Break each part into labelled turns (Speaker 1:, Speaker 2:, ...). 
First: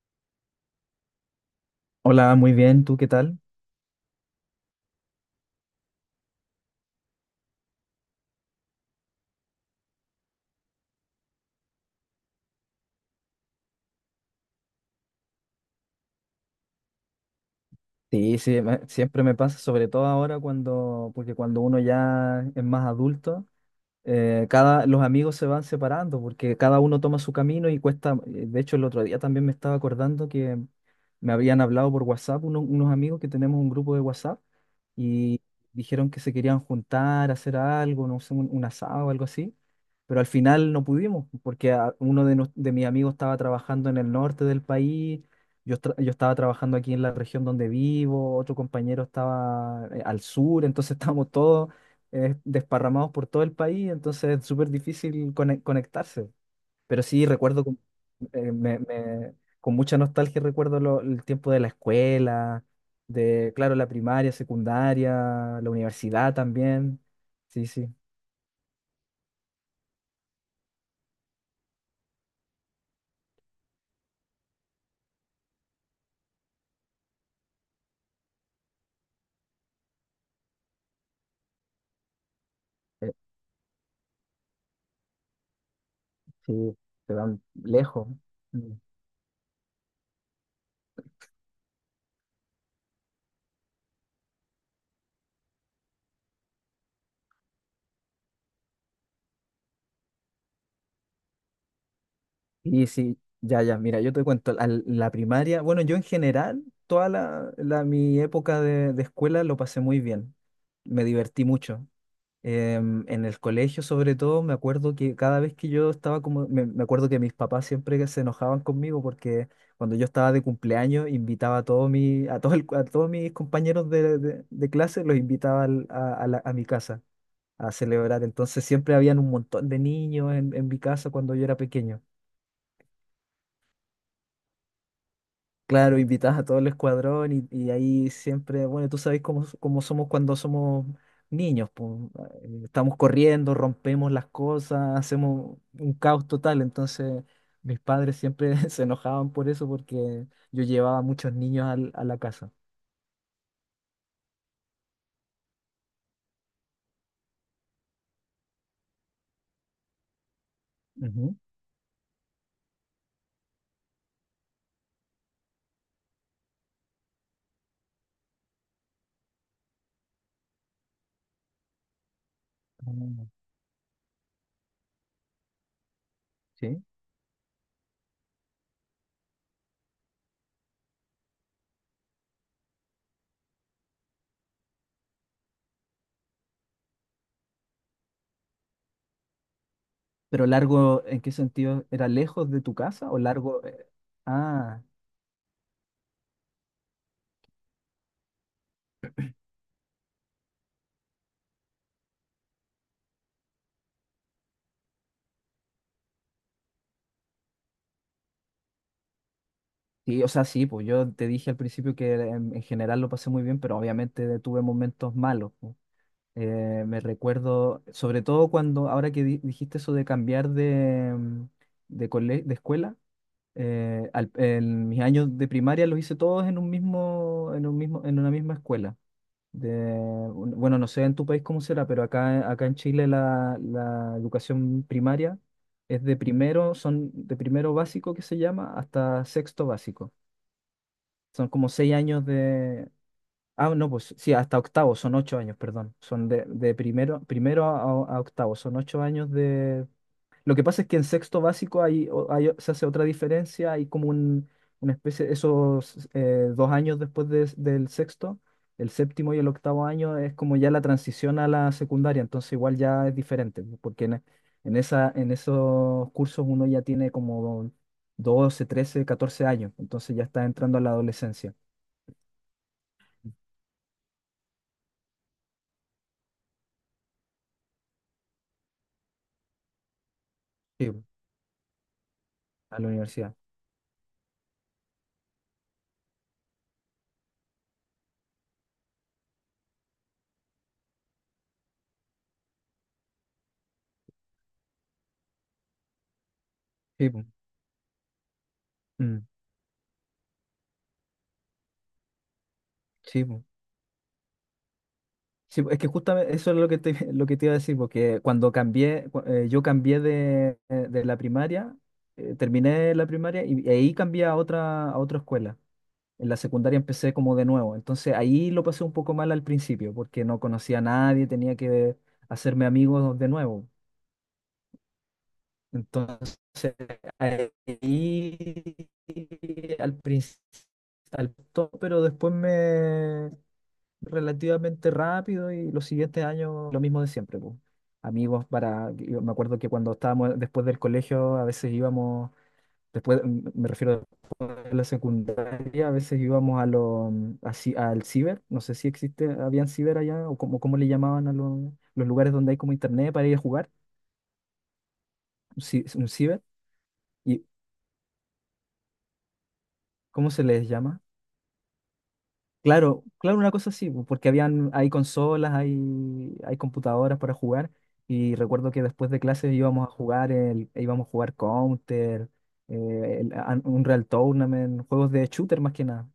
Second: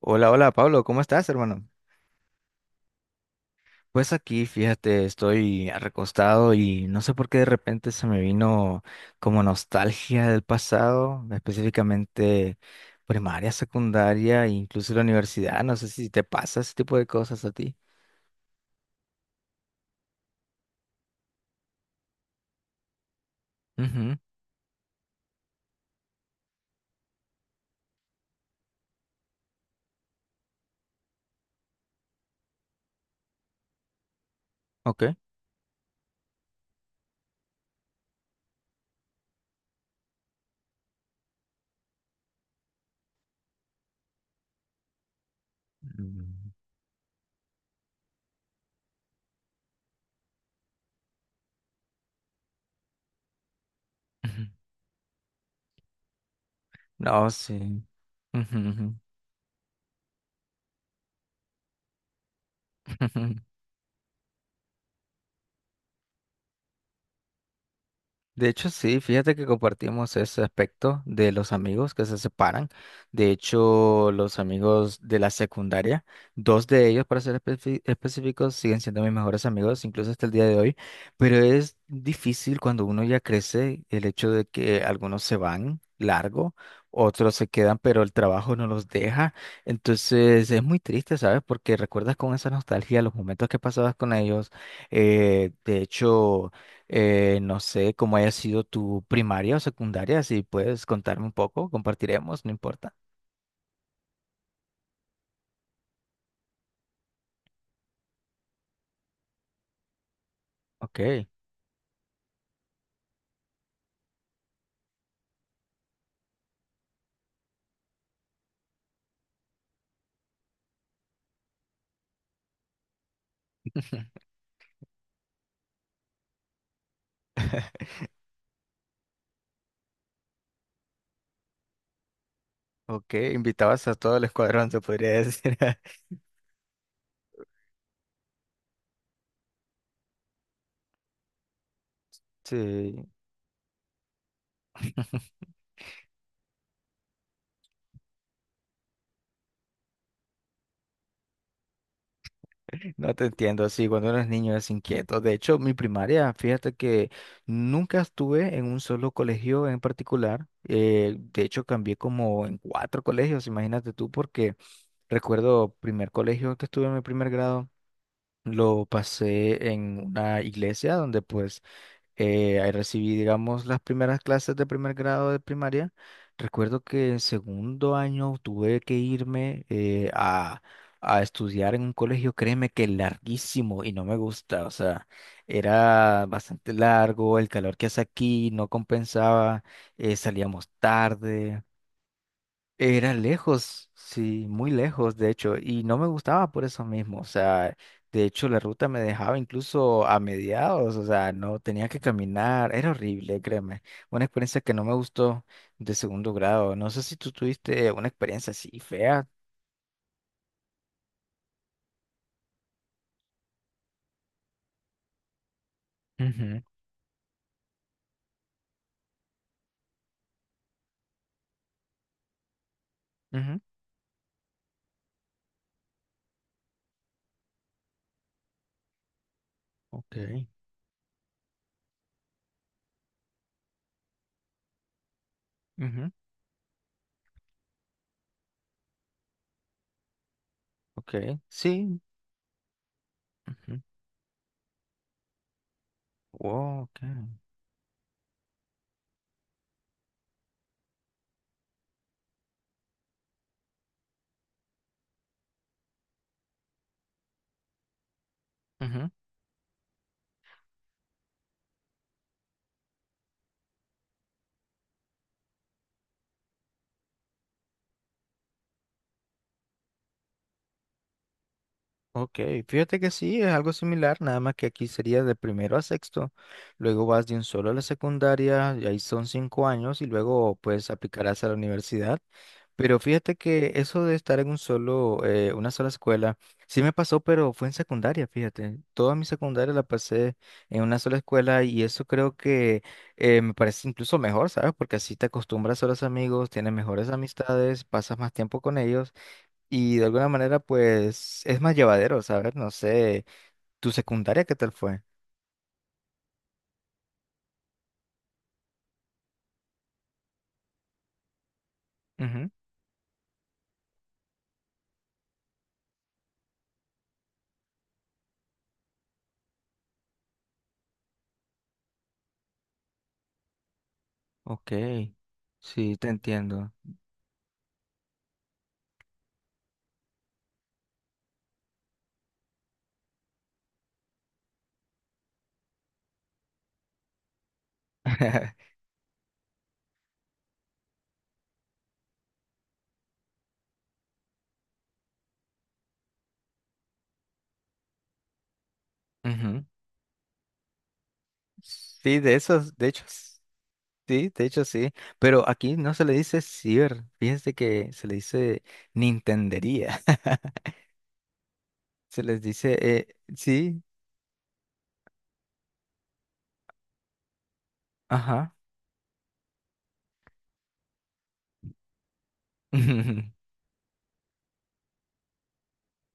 Speaker 1: Hola, hola Pablo, ¿cómo estás, hermano?
Speaker 2: Hola, muy bien, ¿tú qué tal?
Speaker 1: Pues aquí, fíjate, estoy recostado y no sé por qué de repente se me vino como nostalgia del pasado, específicamente primaria, secundaria e incluso la universidad. No sé si te pasa ese tipo de cosas a ti.
Speaker 2: Sí, sí, siempre me pasa, sobre todo ahora cuando, porque cuando uno ya es más adulto,
Speaker 1: Ujú,
Speaker 2: los amigos se van separando porque cada uno toma su camino y cuesta. De hecho el otro día también me estaba acordando que me habían hablado por WhatsApp unos amigos que tenemos un grupo de WhatsApp
Speaker 1: ok.
Speaker 2: y dijeron que se querían juntar, hacer algo, no sé, un asado o algo así, pero al final no pudimos porque de mis amigos estaba trabajando en el norte del país. Yo estaba
Speaker 1: Mm,
Speaker 2: trabajando aquí en la región donde vivo, otro compañero estaba al sur, entonces estábamos todos desparramados por todo el país, entonces
Speaker 1: ujú.
Speaker 2: es súper difícil conectarse. Pero sí
Speaker 1: No,
Speaker 2: recuerdo
Speaker 1: sí.
Speaker 2: eh,
Speaker 1: Ujú,
Speaker 2: me-
Speaker 1: ujú.
Speaker 2: me- con mucha nostalgia recuerdo el tiempo de la escuela, de, claro, la primaria, secundaria, la universidad también. Sí, sí,
Speaker 1: De hecho, sí, fíjate que compartimos ese aspecto de los amigos que se separan. De hecho, los amigos de la secundaria, dos de ellos, para ser específicos, siguen siendo mis mejores amigos, incluso hasta el día de hoy. Pero es difícil cuando uno
Speaker 2: eh,
Speaker 1: ya crece el hecho de que algunos se van largo,
Speaker 2: sí, se
Speaker 1: otros
Speaker 2: van
Speaker 1: se quedan, pero
Speaker 2: lejos.
Speaker 1: el trabajo no
Speaker 2: Mm.
Speaker 1: los deja. Entonces, es muy triste, ¿sabes? Porque recuerdas con esa nostalgia los momentos que pasabas con ellos. Eh, de hecho... no sé cómo haya sido tu primaria o secundaria, si puedes contarme un poco, compartiremos, no
Speaker 2: Y
Speaker 1: importa.
Speaker 2: sí, ya, ya, mira, yo te cuento, la primaria, bueno, yo en general, toda mi época de escuela lo pasé muy bien, me
Speaker 1: Ok,
Speaker 2: divertí mucho. En el colegio, sobre todo, me acuerdo que cada vez que yo estaba me acuerdo que mis papás siempre que se enojaban conmigo porque cuando yo estaba de cumpleaños invitaba a todos mi a todo el- a todos mis compañeros de clase, los invitaba a mi casa a celebrar. Entonces siempre habían un montón de niños en mi casa cuando yo era pequeño.
Speaker 1: ok, invitabas a todo el escuadrón, se podría decir.
Speaker 2: Claro, invitas a todo el escuadrón, y ahí siempre, bueno, tú sabes cómo, cómo somos cuando somos niños, po. Estamos
Speaker 1: Sí,
Speaker 2: corriendo, rompemos las cosas, hacemos un caos total. Entonces, mis padres siempre se enojaban por eso porque yo llevaba muchos niños a la casa.
Speaker 1: no te entiendo, sí, cuando eres niño es inquieto. De hecho, mi primaria, fíjate que nunca estuve en un solo colegio en particular.
Speaker 2: Ujú.
Speaker 1: De hecho, cambié como en cuatro colegios, imagínate tú, porque recuerdo primer colegio que estuve en mi primer grado. Lo pasé en una iglesia donde pues ahí recibí,
Speaker 2: Ah.
Speaker 1: digamos, las primeras clases de primer grado de primaria. Recuerdo
Speaker 2: Sí.
Speaker 1: que en segundo año tuve que irme a estudiar en un colegio, créeme que larguísimo y no me gusta, o sea, era bastante largo, el calor que hace aquí no compensaba,
Speaker 2: Pero
Speaker 1: salíamos
Speaker 2: largo, ¿en qué
Speaker 1: tarde.
Speaker 2: sentido? ¿Era lejos de tu casa
Speaker 1: Era
Speaker 2: o largo? ¿Eh?
Speaker 1: lejos, sí, muy
Speaker 2: Ah,
Speaker 1: lejos, de hecho, y no me gustaba por eso mismo, o sea, de hecho la ruta me dejaba incluso a mediados, o sea, no tenía que caminar, era horrible, créeme, una experiencia que no me gustó de segundo grado, no sé si tú tuviste una experiencia así fea.
Speaker 2: sí, o sea, sí, pues yo te dije al principio que en general lo pasé muy bien, pero obviamente tuve momentos malos.
Speaker 1: Ujú,
Speaker 2: Me recuerdo, sobre todo cuando, ahora que dijiste eso de cambiar de, mm, de, cole- de escuela,
Speaker 1: ujú,
Speaker 2: en mis años de primaria los hice todos en un mismo, en un mismo, en una misma escuela. De,
Speaker 1: ok,
Speaker 2: bueno, no sé en tu país cómo será, pero acá en Chile la educación primaria es
Speaker 1: ujú,
Speaker 2: de primero, son de primero básico que se llama, hasta sexto básico.
Speaker 1: ok,
Speaker 2: Son como seis
Speaker 1: sí,
Speaker 2: años Ah,
Speaker 1: ujú,
Speaker 2: no, pues sí, hasta octavo, son ocho años, perdón. Son de
Speaker 1: wow, ok,
Speaker 2: primero, a octavo, son ocho años de... Lo que pasa es que en sexto básico hay, se hace otra diferencia, hay como una especie. Esos dos años después del sexto, el
Speaker 1: ujú.
Speaker 2: séptimo y el octavo año es como ya la transición a la secundaria, entonces igual ya es diferente, pues, porque en esos cursos uno ya tiene como 12, 13, 14 años, entonces ya está entrando a la adolescencia,
Speaker 1: Ok, fíjate que sí, es algo similar, nada más que aquí sería de primero a sexto, luego vas de un solo a la secundaria, y ahí son cinco años, y luego pues
Speaker 2: sí,
Speaker 1: aplicarás a la universidad.
Speaker 2: a la
Speaker 1: Pero
Speaker 2: universidad.
Speaker 1: fíjate que eso de estar en un solo, una sola escuela, sí me pasó, pero fue en secundaria, fíjate. Toda mi secundaria la pasé en una sola escuela y eso creo que me parece incluso mejor, ¿sabes? Porque así te acostumbras a los amigos, tienes mejores
Speaker 2: Sí, pues.
Speaker 1: amistades, pasas más tiempo con ellos.
Speaker 2: Mm,
Speaker 1: Y de alguna manera, pues, es más llevadero, ¿sabes? No sé,
Speaker 2: sí, po.
Speaker 1: ¿tu secundaria qué tal fue?
Speaker 2: Sí, po, es que justamente eso es lo que te, lo que te iba a decir, porque cuando yo cambié de la primaria,
Speaker 1: Ujú,
Speaker 2: terminé la primaria y ahí cambié a otra escuela. En la secundaria empecé como de nuevo, entonces ahí lo pasé un poco mal al principio, porque no conocía a nadie, tenía que hacerme amigos de nuevo.
Speaker 1: ok, sí, te
Speaker 2: Entonces,
Speaker 1: entiendo.
Speaker 2: ahí al principio, pero después me relativamente rápido y los siguientes años lo mismo de siempre, pues. Amigos para, yo me acuerdo que cuando estábamos después del colegio, a veces íbamos, después, me refiero después de la secundaria, a veces íbamos así, al ciber. No sé si existe,
Speaker 1: Ujú.
Speaker 2: habían ciber allá, o como, cómo le llamaban a los
Speaker 1: Sí,
Speaker 2: lugares
Speaker 1: de
Speaker 2: donde hay como
Speaker 1: esos, de hecho,
Speaker 2: internet para ir a jugar,
Speaker 1: sí, de hecho sí, pero aquí no se
Speaker 2: un
Speaker 1: le
Speaker 2: ciber.
Speaker 1: dice ciber,
Speaker 2: ¿Y
Speaker 1: fíjense que se le dice nintendería,
Speaker 2: cómo se les llama?
Speaker 1: se les dice,
Speaker 2: Claro, claro, una cosa
Speaker 1: sí,
Speaker 2: así, po, porque habían, hay consolas, hay computadoras para jugar, y
Speaker 1: ajá.
Speaker 2: recuerdo que después de clases íbamos a jugar e íbamos a jugar Counter, Unreal Tournament, juegos de shooter más que nada.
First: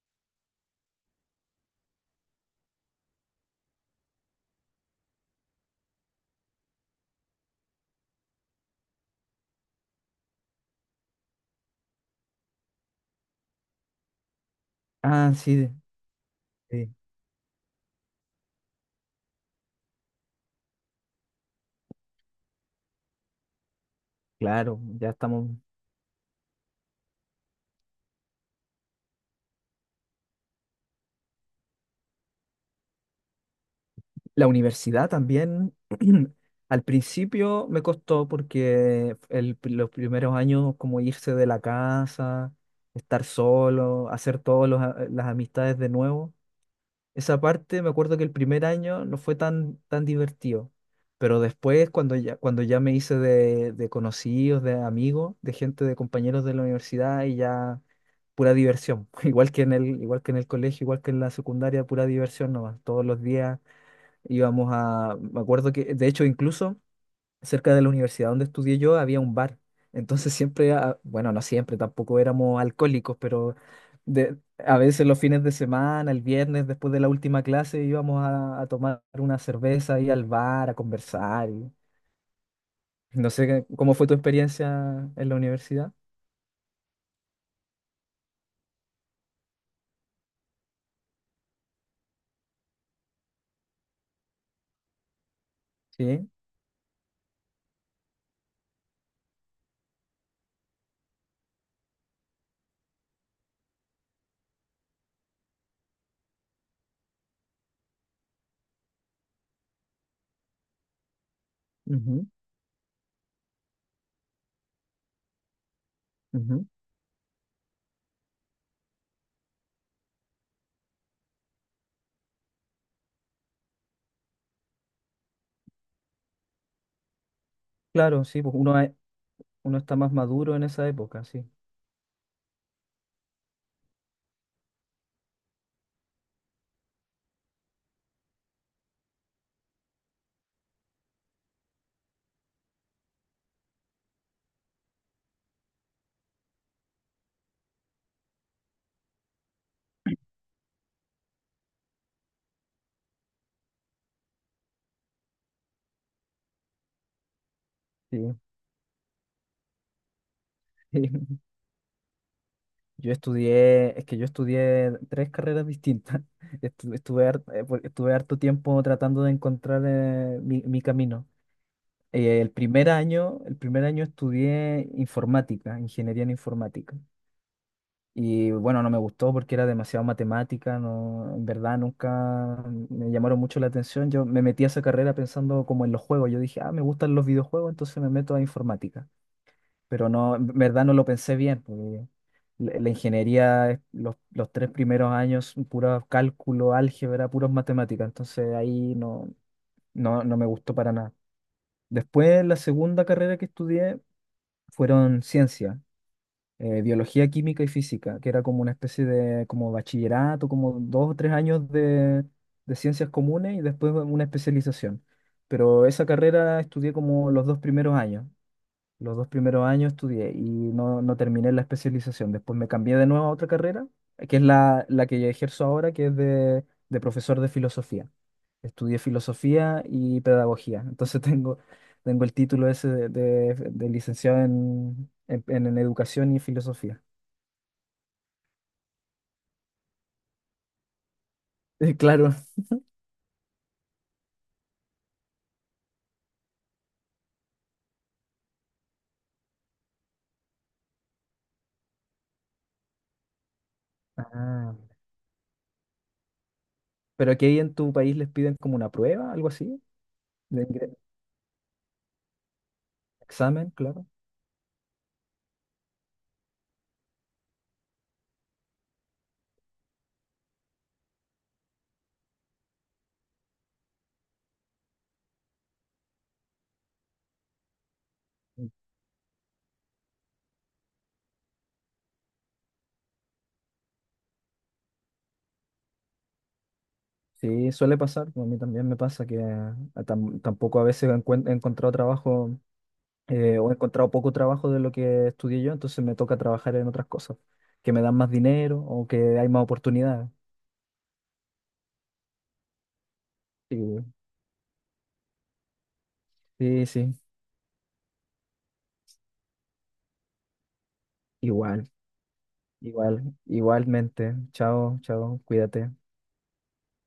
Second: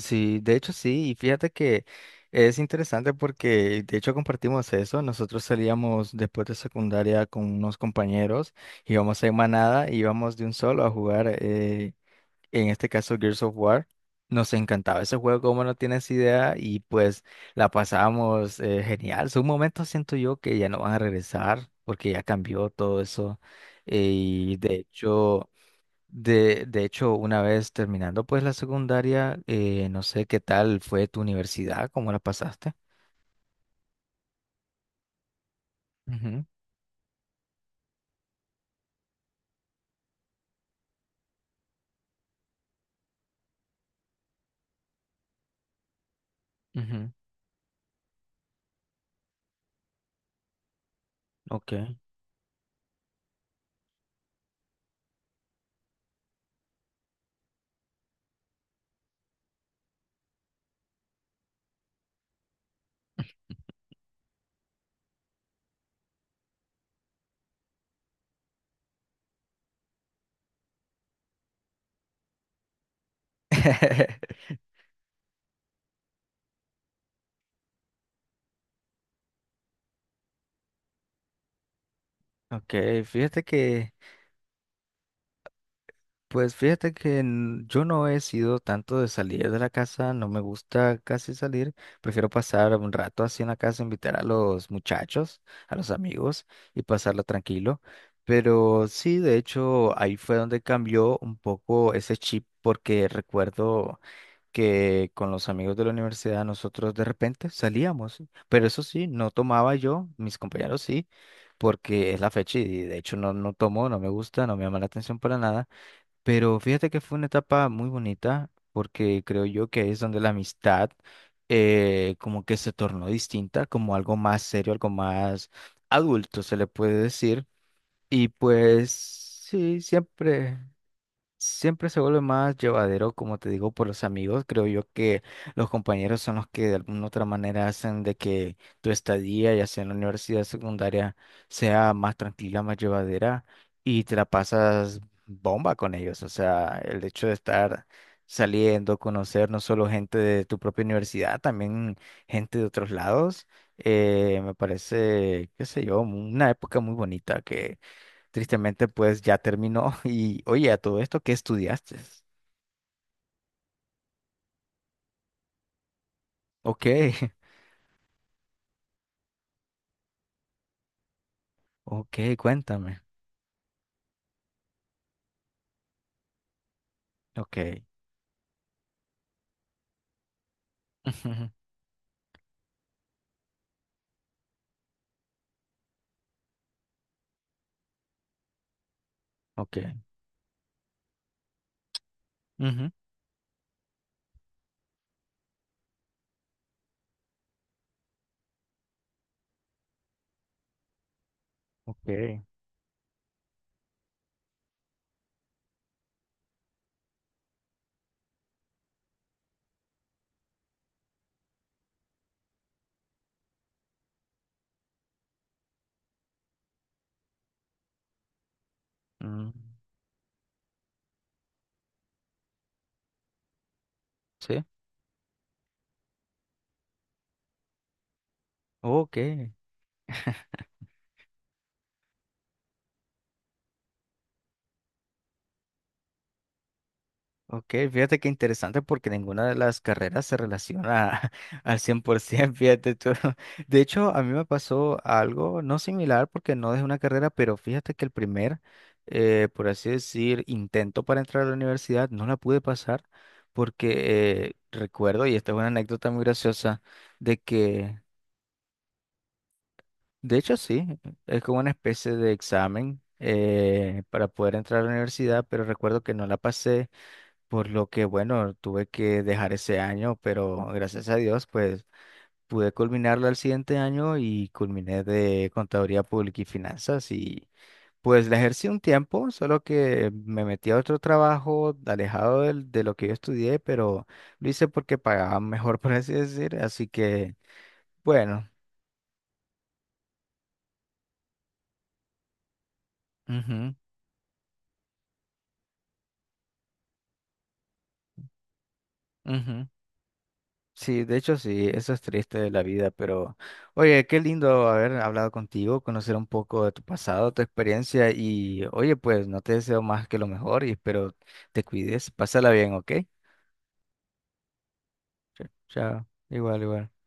Speaker 1: Sí, de hecho sí, y fíjate que es interesante porque de hecho compartimos eso, nosotros salíamos después de secundaria con unos compañeros, íbamos en manada, íbamos de un solo a jugar, en este caso Gears of War, nos encantaba ese
Speaker 2: Ah,
Speaker 1: juego, como
Speaker 2: sí,
Speaker 1: no tienes idea, y
Speaker 2: sí,
Speaker 1: pues la pasábamos genial, son momentos siento yo que ya no van a regresar porque ya cambió todo eso, eh, y de
Speaker 2: claro, ya
Speaker 1: hecho...
Speaker 2: estamos.
Speaker 1: de hecho, una vez terminando pues la secundaria, no sé qué tal fue tu universidad, cómo la pasaste.
Speaker 2: La universidad también.
Speaker 1: Ujú,
Speaker 2: Al principio me costó porque los primeros años como irse de la casa, estar solo, hacer todas las amistades de nuevo.
Speaker 1: ujú,
Speaker 2: Esa parte, me acuerdo que el primer año no fue tan divertido, pero
Speaker 1: ok.
Speaker 2: después cuando ya me hice de conocidos, de amigos, de gente, de compañeros de la universidad y ya pura diversión, igual que en el, igual que en el colegio, igual que en la secundaria, pura diversión nomás. Todos los días íbamos a, me acuerdo que, de hecho incluso cerca de la universidad donde estudié yo había un bar. Entonces siempre, ah, bueno, no siempre, tampoco éramos alcohólicos, pero de, a veces los fines de semana, el viernes, después de la última clase, íbamos a tomar una cerveza, ir al bar, a conversar.
Speaker 1: Ok,
Speaker 2: No
Speaker 1: fíjate
Speaker 2: sé
Speaker 1: que,
Speaker 2: cómo fue tu experiencia en la universidad.
Speaker 1: pues fíjate que yo no he sido tanto de salir de la casa, no me gusta casi salir, prefiero pasar un rato así en la casa, invitar a los muchachos, a los
Speaker 2: Sí.
Speaker 1: amigos y pasarlo tranquilo. Pero sí, de hecho, ahí fue donde cambió un poco ese chip porque recuerdo que con los amigos de la universidad nosotros de repente salíamos, pero eso sí, no tomaba yo, mis compañeros sí, porque es
Speaker 2: Ujú,
Speaker 1: la fecha y de hecho no, no tomo, no me gusta, no me llama la atención para nada, pero
Speaker 2: ujú.
Speaker 1: fíjate que fue una etapa muy bonita porque creo yo que es donde la amistad como que se tornó distinta, como algo más serio, algo más adulto se le puede decir
Speaker 2: Claro,
Speaker 1: y
Speaker 2: sí, pues uno,
Speaker 1: pues
Speaker 2: es- uno
Speaker 1: sí,
Speaker 2: está más maduro
Speaker 1: siempre.
Speaker 2: en esa época, sí.
Speaker 1: Siempre se vuelve más llevadero, como te digo, por los amigos. Creo yo que los compañeros son los que de alguna otra manera hacen de que tu estadía, ya sea en la universidad secundaria, sea más tranquila, más llevadera y te la pasas bomba con ellos. O sea, el hecho de estar saliendo, conocer no solo gente de tu propia universidad, también gente de otros lados, me parece, qué sé yo, una época muy bonita.
Speaker 2: Sí.
Speaker 1: Tristemente, pues ya terminó. Y oye, a todo esto, ¿qué estudiaste?
Speaker 2: Yo estudié, es que yo estudié tres carreras distintas.
Speaker 1: Ok,
Speaker 2: Estu- Estuve, har- eh, por- estuve harto tiempo tratando de encontrar, mi camino.
Speaker 1: ok,
Speaker 2: El primer
Speaker 1: cuéntame.
Speaker 2: año, estudié informática, ingeniería en informática.
Speaker 1: Ok.
Speaker 2: Y bueno, no me gustó porque era demasiado matemática, no, en
Speaker 1: Ujú,
Speaker 2: verdad nunca me llamaron mucho la atención. Yo me metí a esa carrera pensando como en los juegos. Yo dije, ah, me gustan los videojuegos, entonces me meto a informática,
Speaker 1: ok.
Speaker 2: pero no, en verdad no lo pensé bien, porque la
Speaker 1: Ujú,
Speaker 2: ingeniería, es los 3 primeros años, puro cálculo, álgebra, puros matemáticas, entonces ahí no me gustó para nada. Después,
Speaker 1: ok.
Speaker 2: la segunda carrera que estudié fueron ciencia, biología, química y física, que era como una especie de como bachillerato, como 2 o 3 años de ciencias comunes y después una especialización. Pero esa carrera estudié como los 2 primeros años. Los dos
Speaker 1: Mm,
Speaker 2: primeros años estudié y no, no terminé la especialización. Después me cambié de nuevo a otra carrera, que es
Speaker 1: sí.
Speaker 2: la, la que ejerzo ahora, que es de profesor de filosofía. Estudié
Speaker 1: Ok.
Speaker 2: filosofía y pedagogía. Entonces tengo el título ese de licenciado en educación y filosofía.
Speaker 1: Ok, fíjate qué interesante porque ninguna de las carreras se relaciona al
Speaker 2: Claro.
Speaker 1: 100%, fíjate tú. De hecho, a mí me pasó algo no similar porque no es una carrera, pero fíjate que el primer, por así decir, intento para entrar a la universidad no la pude pasar porque
Speaker 2: Ah.
Speaker 1: recuerdo, y esta es una anécdota muy graciosa,
Speaker 2: Pero
Speaker 1: de
Speaker 2: aquí ahí en tu
Speaker 1: que,
Speaker 2: país les piden como una prueba, algo así,
Speaker 1: de hecho
Speaker 2: de
Speaker 1: sí, es como una especie de examen
Speaker 2: examen, claro.
Speaker 1: para poder entrar a la universidad, pero recuerdo que no la pasé. Por lo que, bueno, tuve que dejar ese año, pero gracias a Dios, pues pude culminarlo al siguiente año y culminé de Contaduría Pública y Finanzas y pues la ejercí un tiempo, solo que me metí a otro trabajo alejado de lo que yo estudié, pero lo hice porque pagaban mejor, por así decir, así que,
Speaker 2: Sí, suele pasar, a
Speaker 1: bueno.
Speaker 2: mí también me pasa que tampoco a veces he encontrado trabajo, o
Speaker 1: Ujú,
Speaker 2: he encontrado poco trabajo de lo que estudié yo, entonces me toca trabajar en otras cosas que me dan más dinero o que hay más
Speaker 1: ujú.
Speaker 2: oportunidades.
Speaker 1: Sí, de hecho sí, eso es triste de la vida, pero
Speaker 2: Sí,
Speaker 1: oye, qué lindo haber hablado contigo, conocer un poco de tu
Speaker 2: sí, sí,
Speaker 1: pasado, tu experiencia y oye, pues no te deseo más que lo mejor y espero te
Speaker 2: igual,
Speaker 1: cuides, pásala bien, ¿ok?
Speaker 2: igual, igualmente. Chao, chao, cuídate.
Speaker 1: Chao, igual, igual.